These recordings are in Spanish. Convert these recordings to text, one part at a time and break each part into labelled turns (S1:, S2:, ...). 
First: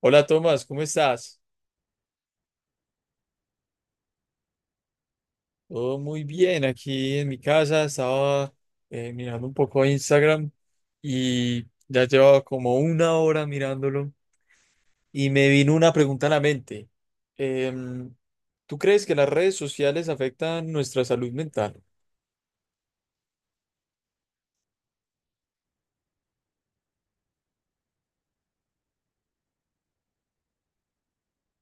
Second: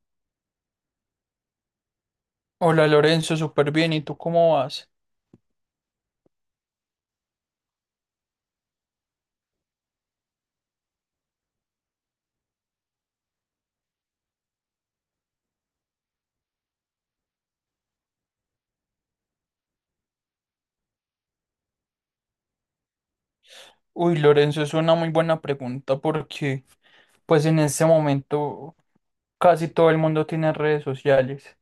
S1: Hola Tomás, ¿cómo estás?
S2: Hola Lorenzo, súper bien. ¿Y tú cómo vas?
S1: Todo muy bien aquí en mi casa. Estaba mirando un poco Instagram y ya llevaba como una hora mirándolo y me vino una pregunta a la mente. Em, ¿Tú crees que las redes sociales afectan nuestra salud mental?
S2: Uy, Lorenzo, es una muy buena pregunta porque pues en este momento casi todo el mundo tiene redes sociales.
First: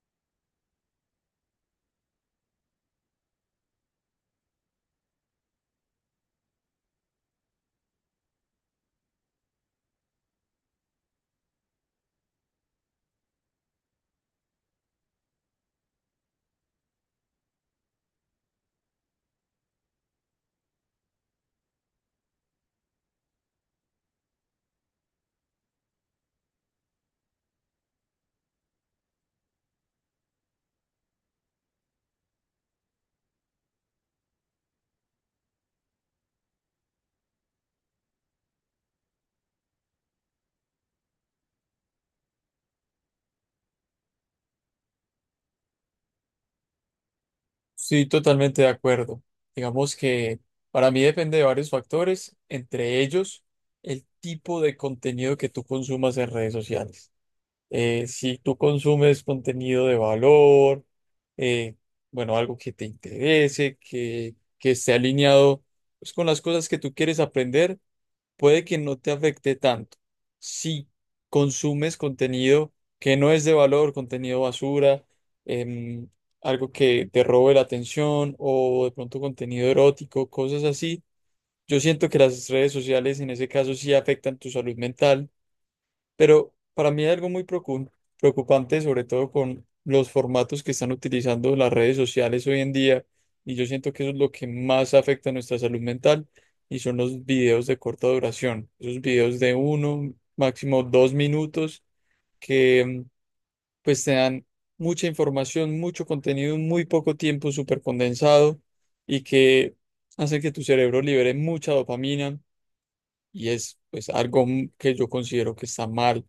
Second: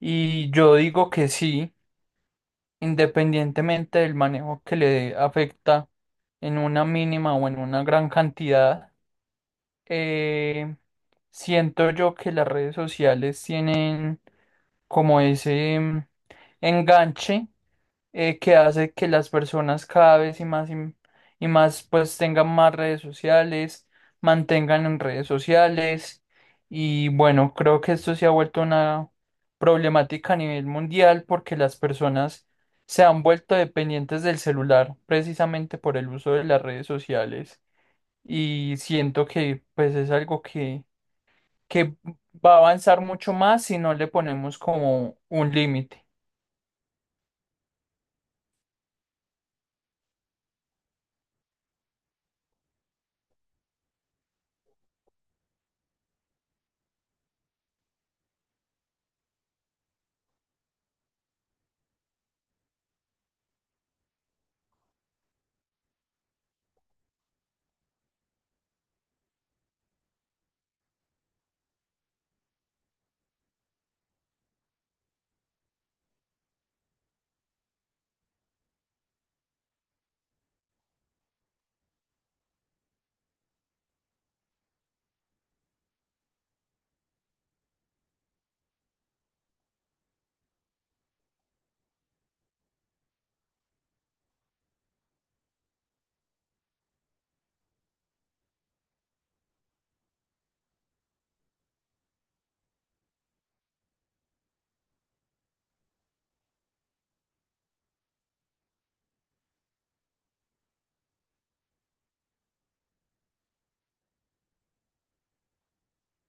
S2: Y yo digo que sí, independientemente del manejo que le dé, afecta en una mínima o en una gran cantidad. eh, Siento yo que las redes sociales tienen como ese enganche que hace que las personas cada vez y más y más pues tengan más redes sociales, mantengan en redes sociales. Y bueno, creo que esto se ha vuelto una problemática a nivel mundial porque las personas se han vuelto dependientes del celular precisamente por el uso de las redes sociales, y siento que pues es algo que va a avanzar mucho más si no le ponemos como un límite.
S1: Sí, totalmente de acuerdo. Digamos que para mí depende de varios factores, entre ellos el tipo de contenido que tú consumas en redes sociales. Si tú consumes contenido de valor, eh, bueno, algo que te interese, que esté alineado, pues, con las cosas que tú quieres aprender, puede que no te afecte tanto. Si consumes contenido que no es de valor, contenido basura, em, algo que te robe la atención o de pronto contenido erótico, cosas así, yo siento que las redes sociales en ese caso sí afectan tu salud mental, pero para mí hay algo muy preocupante, sobre todo con los formatos que están utilizando las redes sociales hoy en día, y yo siento que eso es lo que más afecta a nuestra salud mental, y son los videos de corta duración, esos videos de uno, máximo 2 minutos, que pues te dan mucha información, mucho contenido en muy poco tiempo, súper condensado, y que hacen que tu cerebro libere mucha dopamina, y es pues algo que yo considero que está mal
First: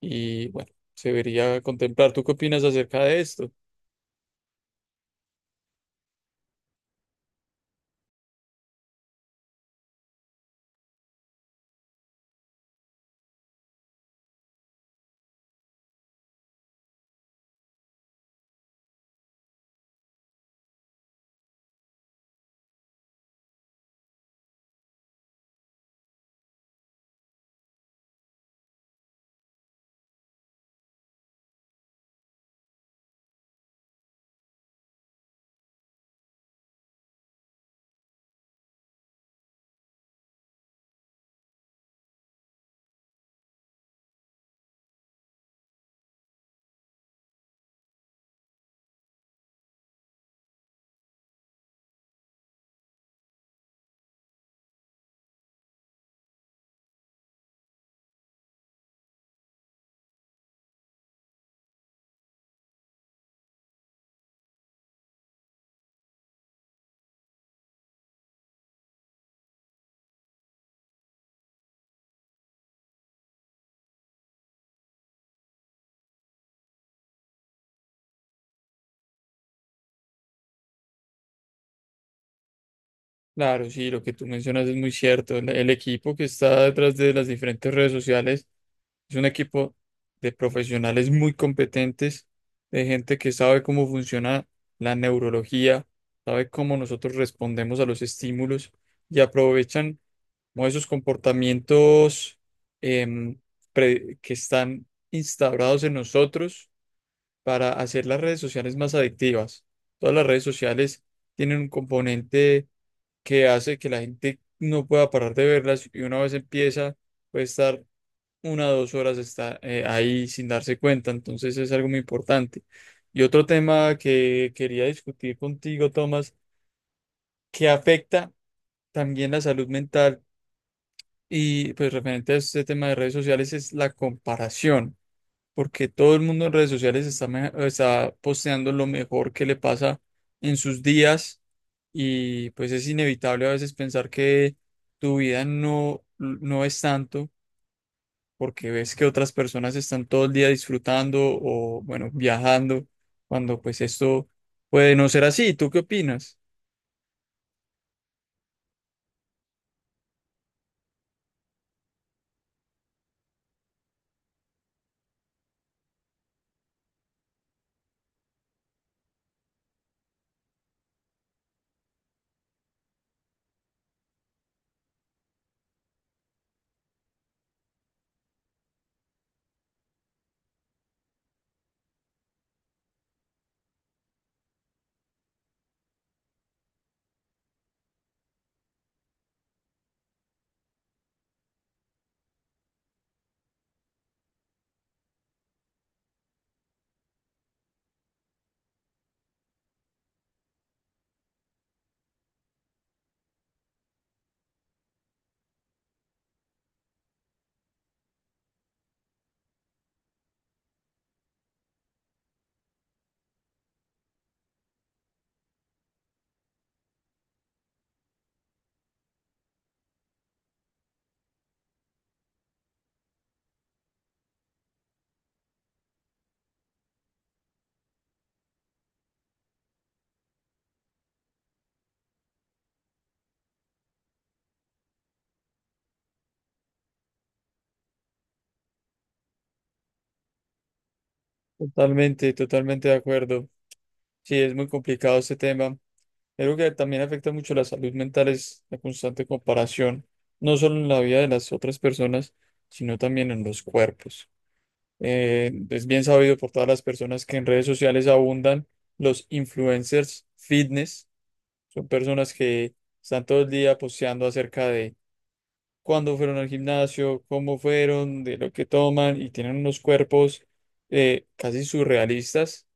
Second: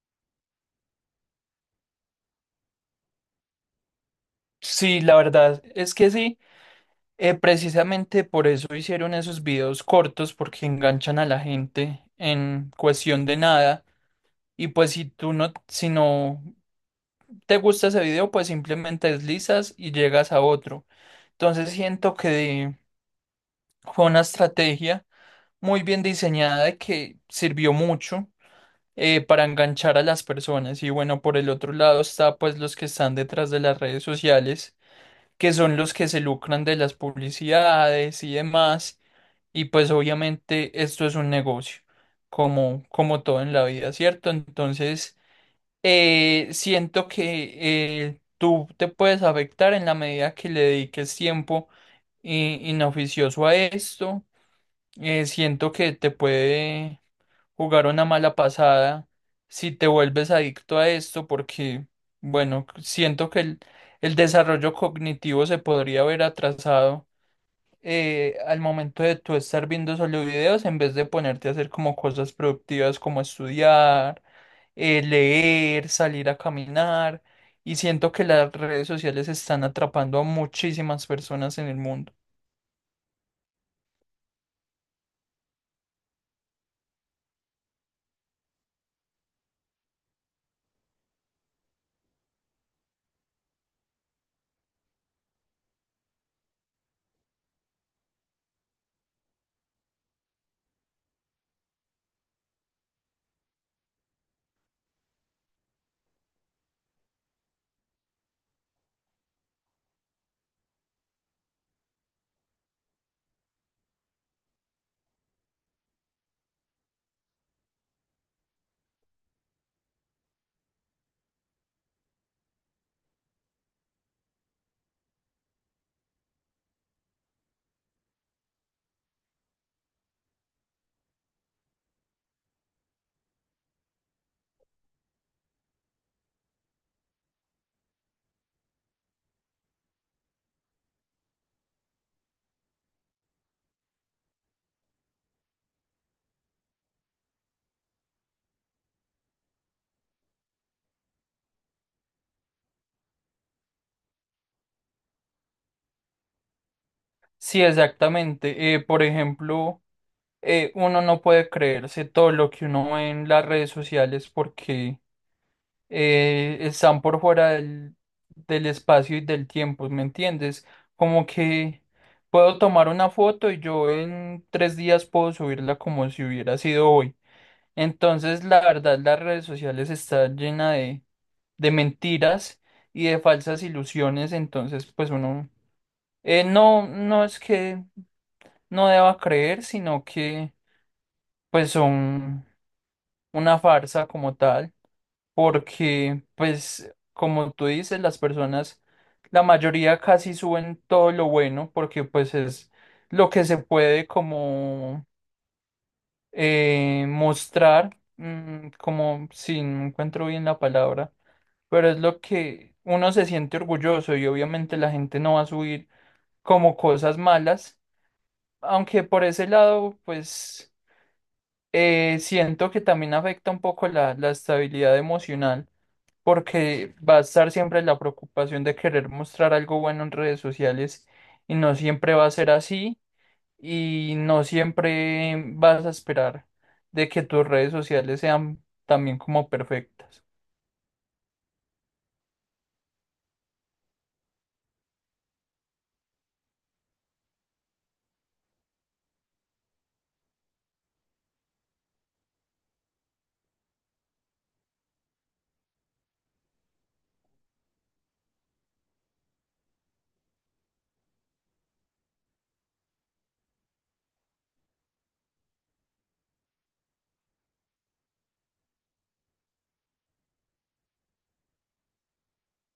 S1: y, bueno, se debería contemplar. ¿Tú qué opinas acerca de esto?
S2: Sí, la verdad es que sí. Precisamente por eso hicieron esos videos cortos porque enganchan a la gente en cuestión de nada, y pues si no te gusta ese video pues simplemente deslizas y llegas a otro. Entonces siento que fue una estrategia muy bien diseñada y que sirvió mucho para enganchar a las personas. Y bueno, por el otro lado está pues los que están detrás de las redes sociales, que son los que se lucran de las publicidades y demás. Y pues obviamente esto es un negocio, como, como todo en la vida, ¿cierto? Entonces, siento que tú te puedes afectar en la medida que le dediques tiempo inoficioso a esto. Siento que te puede jugar una mala pasada si te vuelves adicto a esto, porque, bueno, siento que el desarrollo cognitivo se podría ver atrasado al momento de tú estar viendo solo videos, en vez de ponerte a hacer como cosas productivas como estudiar, leer, salir a caminar. Y siento que las redes sociales están atrapando a muchísimas personas en el mundo.
S1: Claro, sí, lo que tú mencionas es muy cierto. El equipo que está detrás de las diferentes redes sociales es un equipo de profesionales muy competentes, de gente que sabe cómo funciona la neurología, sabe cómo nosotros respondemos a los estímulos y aprovechan como esos comportamientos, em, que están instaurados en nosotros para hacer las redes sociales más adictivas. Todas las redes sociales tienen un componente que hace que la gente no pueda parar de verlas, y una vez empieza puede estar 1 o 2 horas ahí sin darse cuenta. Entonces es algo muy importante. Y otro tema que quería discutir contigo, Tomás, que afecta también la salud mental, y pues referente a este tema de redes sociales, es la comparación. Porque todo el mundo en redes sociales está, está posteando lo mejor que le pasa en sus días, y pues es inevitable a veces pensar que tu vida no, no es tanto, porque ves que otras personas están todo el día disfrutando o, bueno, viajando, cuando pues esto puede no ser así. ¿Tú qué opinas?
S2: Sí, exactamente. Por ejemplo, uno no puede creerse todo lo que uno ve en las redes sociales porque están por fuera del espacio y del tiempo, ¿me entiendes? Como que puedo tomar una foto y yo en tres días puedo subirla como si hubiera sido hoy. Entonces, la verdad, las redes sociales están llenas de mentiras y de falsas ilusiones. Entonces, pues uno no es que no deba creer, sino que pues son una farsa como tal, porque, pues, como tú dices, las personas, la mayoría casi suben todo lo bueno, porque pues es lo que se puede como mostrar, como si no encuentro bien la palabra, pero es lo que uno se siente orgulloso, y obviamente la gente no va a subir como cosas malas, aunque por ese lado, pues, siento que también afecta un poco la estabilidad emocional, porque va a estar siempre la preocupación de querer mostrar algo bueno en redes sociales, y no siempre va a ser así, y no siempre vas a esperar de que tus redes sociales sean también como perfectas.
S1: Totalmente, totalmente de acuerdo. Sí, es muy complicado este tema. Algo que también afecta mucho la salud mental es la constante comparación, no solo en la vida de las otras personas, sino también en los cuerpos. Es bien sabido por todas las personas que en redes sociales abundan los influencers fitness. Son personas que están todo el día posteando acerca de cuándo fueron al gimnasio, cómo fueron, de lo que toman, y tienen unos cuerpos casi surrealistas,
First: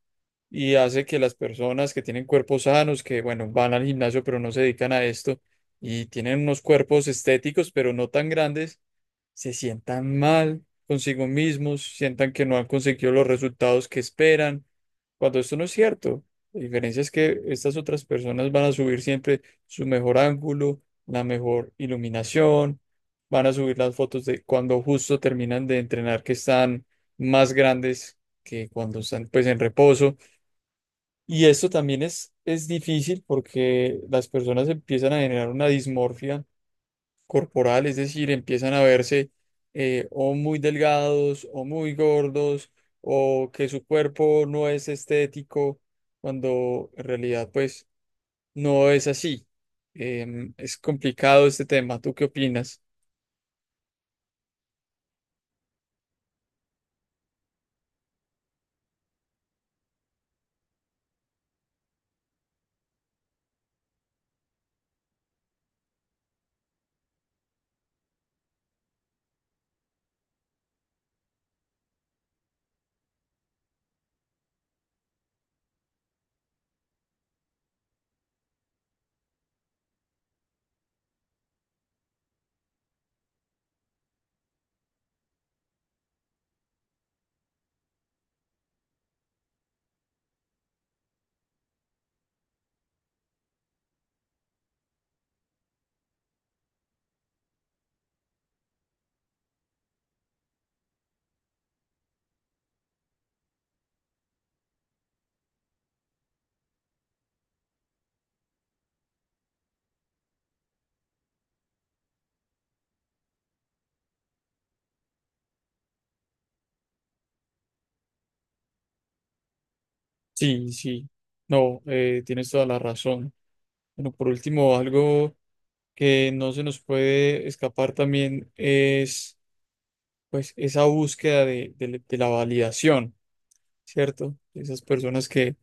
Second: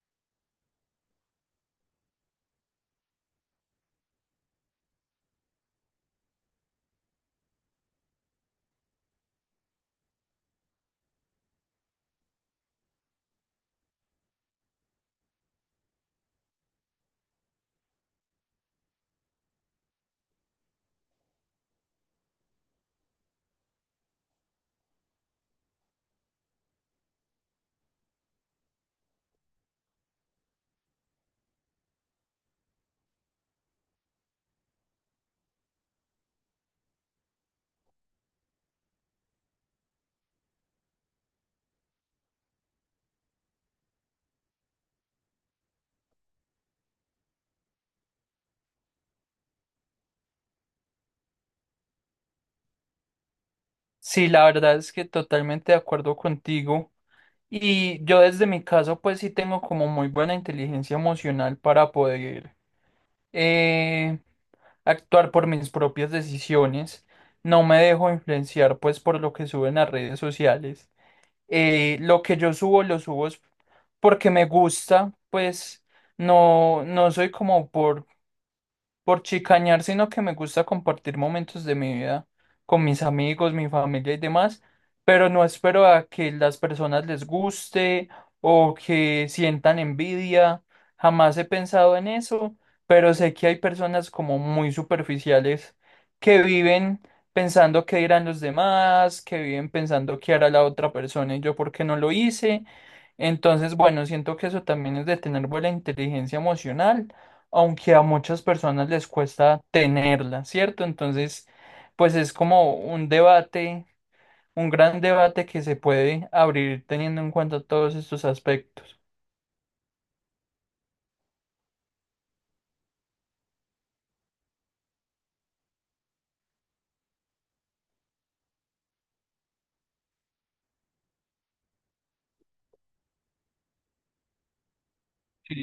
S1: y hace que las personas que tienen cuerpos sanos, que bueno, van al gimnasio pero no se dedican a esto, y tienen unos cuerpos estéticos pero no tan grandes, se sientan mal consigo mismos, sientan que no han conseguido los resultados que esperan, cuando esto no es cierto. La diferencia es que estas otras personas van a subir siempre su mejor ángulo, la mejor iluminación, van a subir las fotos de cuando justo terminan de entrenar, que están más grandes que cuando están pues en reposo. Y esto también es difícil porque las personas empiezan a generar una dismorfia corporal, es decir, empiezan a verse o muy delgados o muy gordos o que su cuerpo no es estético, cuando en realidad pues no es así. Es complicado este tema. ¿Tú qué opinas?
S2: Sí, la verdad es que totalmente de acuerdo contigo, y yo desde mi caso pues sí tengo como muy buena inteligencia emocional para poder eh, actuar por mis propias decisiones. No me dejo influenciar pues por lo que suben las redes sociales. Lo que yo subo, lo subo es porque me gusta. Pues no, no soy como por chicañar, sino que me gusta compartir momentos de mi vida con mis amigos, mi familia y demás, pero no espero a que las personas les guste o que sientan envidia. Jamás he pensado en eso, pero sé que hay personas como muy superficiales que viven pensando qué dirán los demás, que viven pensando qué hará la otra persona y yo por qué no lo hice. Entonces, bueno, siento que eso también es de tener buena inteligencia emocional, aunque a muchas personas les cuesta tenerla, ¿cierto? Entonces, pues es como un debate, un gran debate que se puede abrir teniendo en cuenta todos estos aspectos.
S1: Sí, sí. No, tienes toda la razón. Bueno, por último, algo que no se nos puede escapar también es pues esa búsqueda de, de la validación. ¿Cierto? Esas personas que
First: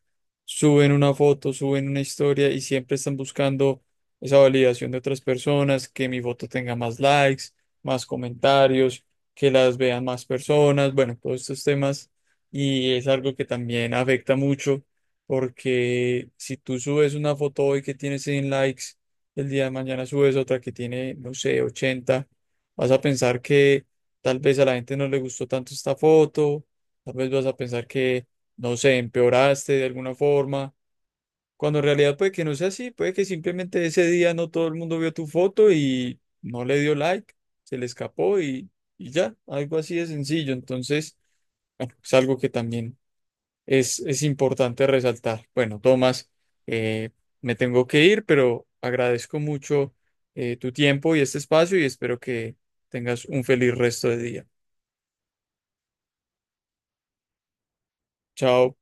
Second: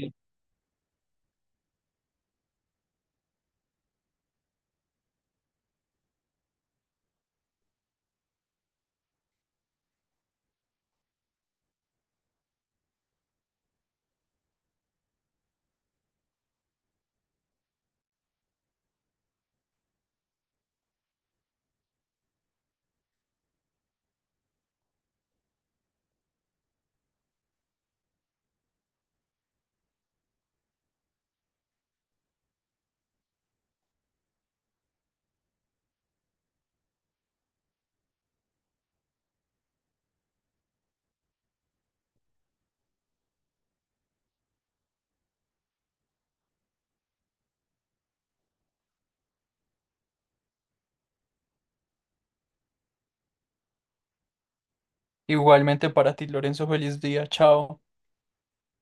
S1: suben una foto, suben una historia y siempre están buscando esa validación de otras personas, que mi foto tenga más likes, más comentarios, que las vean más personas, bueno, todos estos temas. Y es algo que también afecta mucho, porque si tú subes una foto hoy que tiene 100 likes, el día de mañana subes otra que tiene, no sé, 80, vas a pensar que tal vez a la gente no le gustó tanto esta foto. Tal vez vas a pensar que, no sé, empeoraste de alguna forma, cuando en realidad puede que no sea así, puede que simplemente ese día no todo el mundo vio tu foto y no le dio like, se le escapó y ya, algo así de sencillo. Entonces, bueno, es algo que también es importante resaltar. Bueno, Tomás, eh, me tengo que ir, pero agradezco mucho tu tiempo y este espacio, y espero que tengas un feliz resto de día.
S2: Igualmente para ti, Lorenzo, feliz día, chao.
S1: Chao.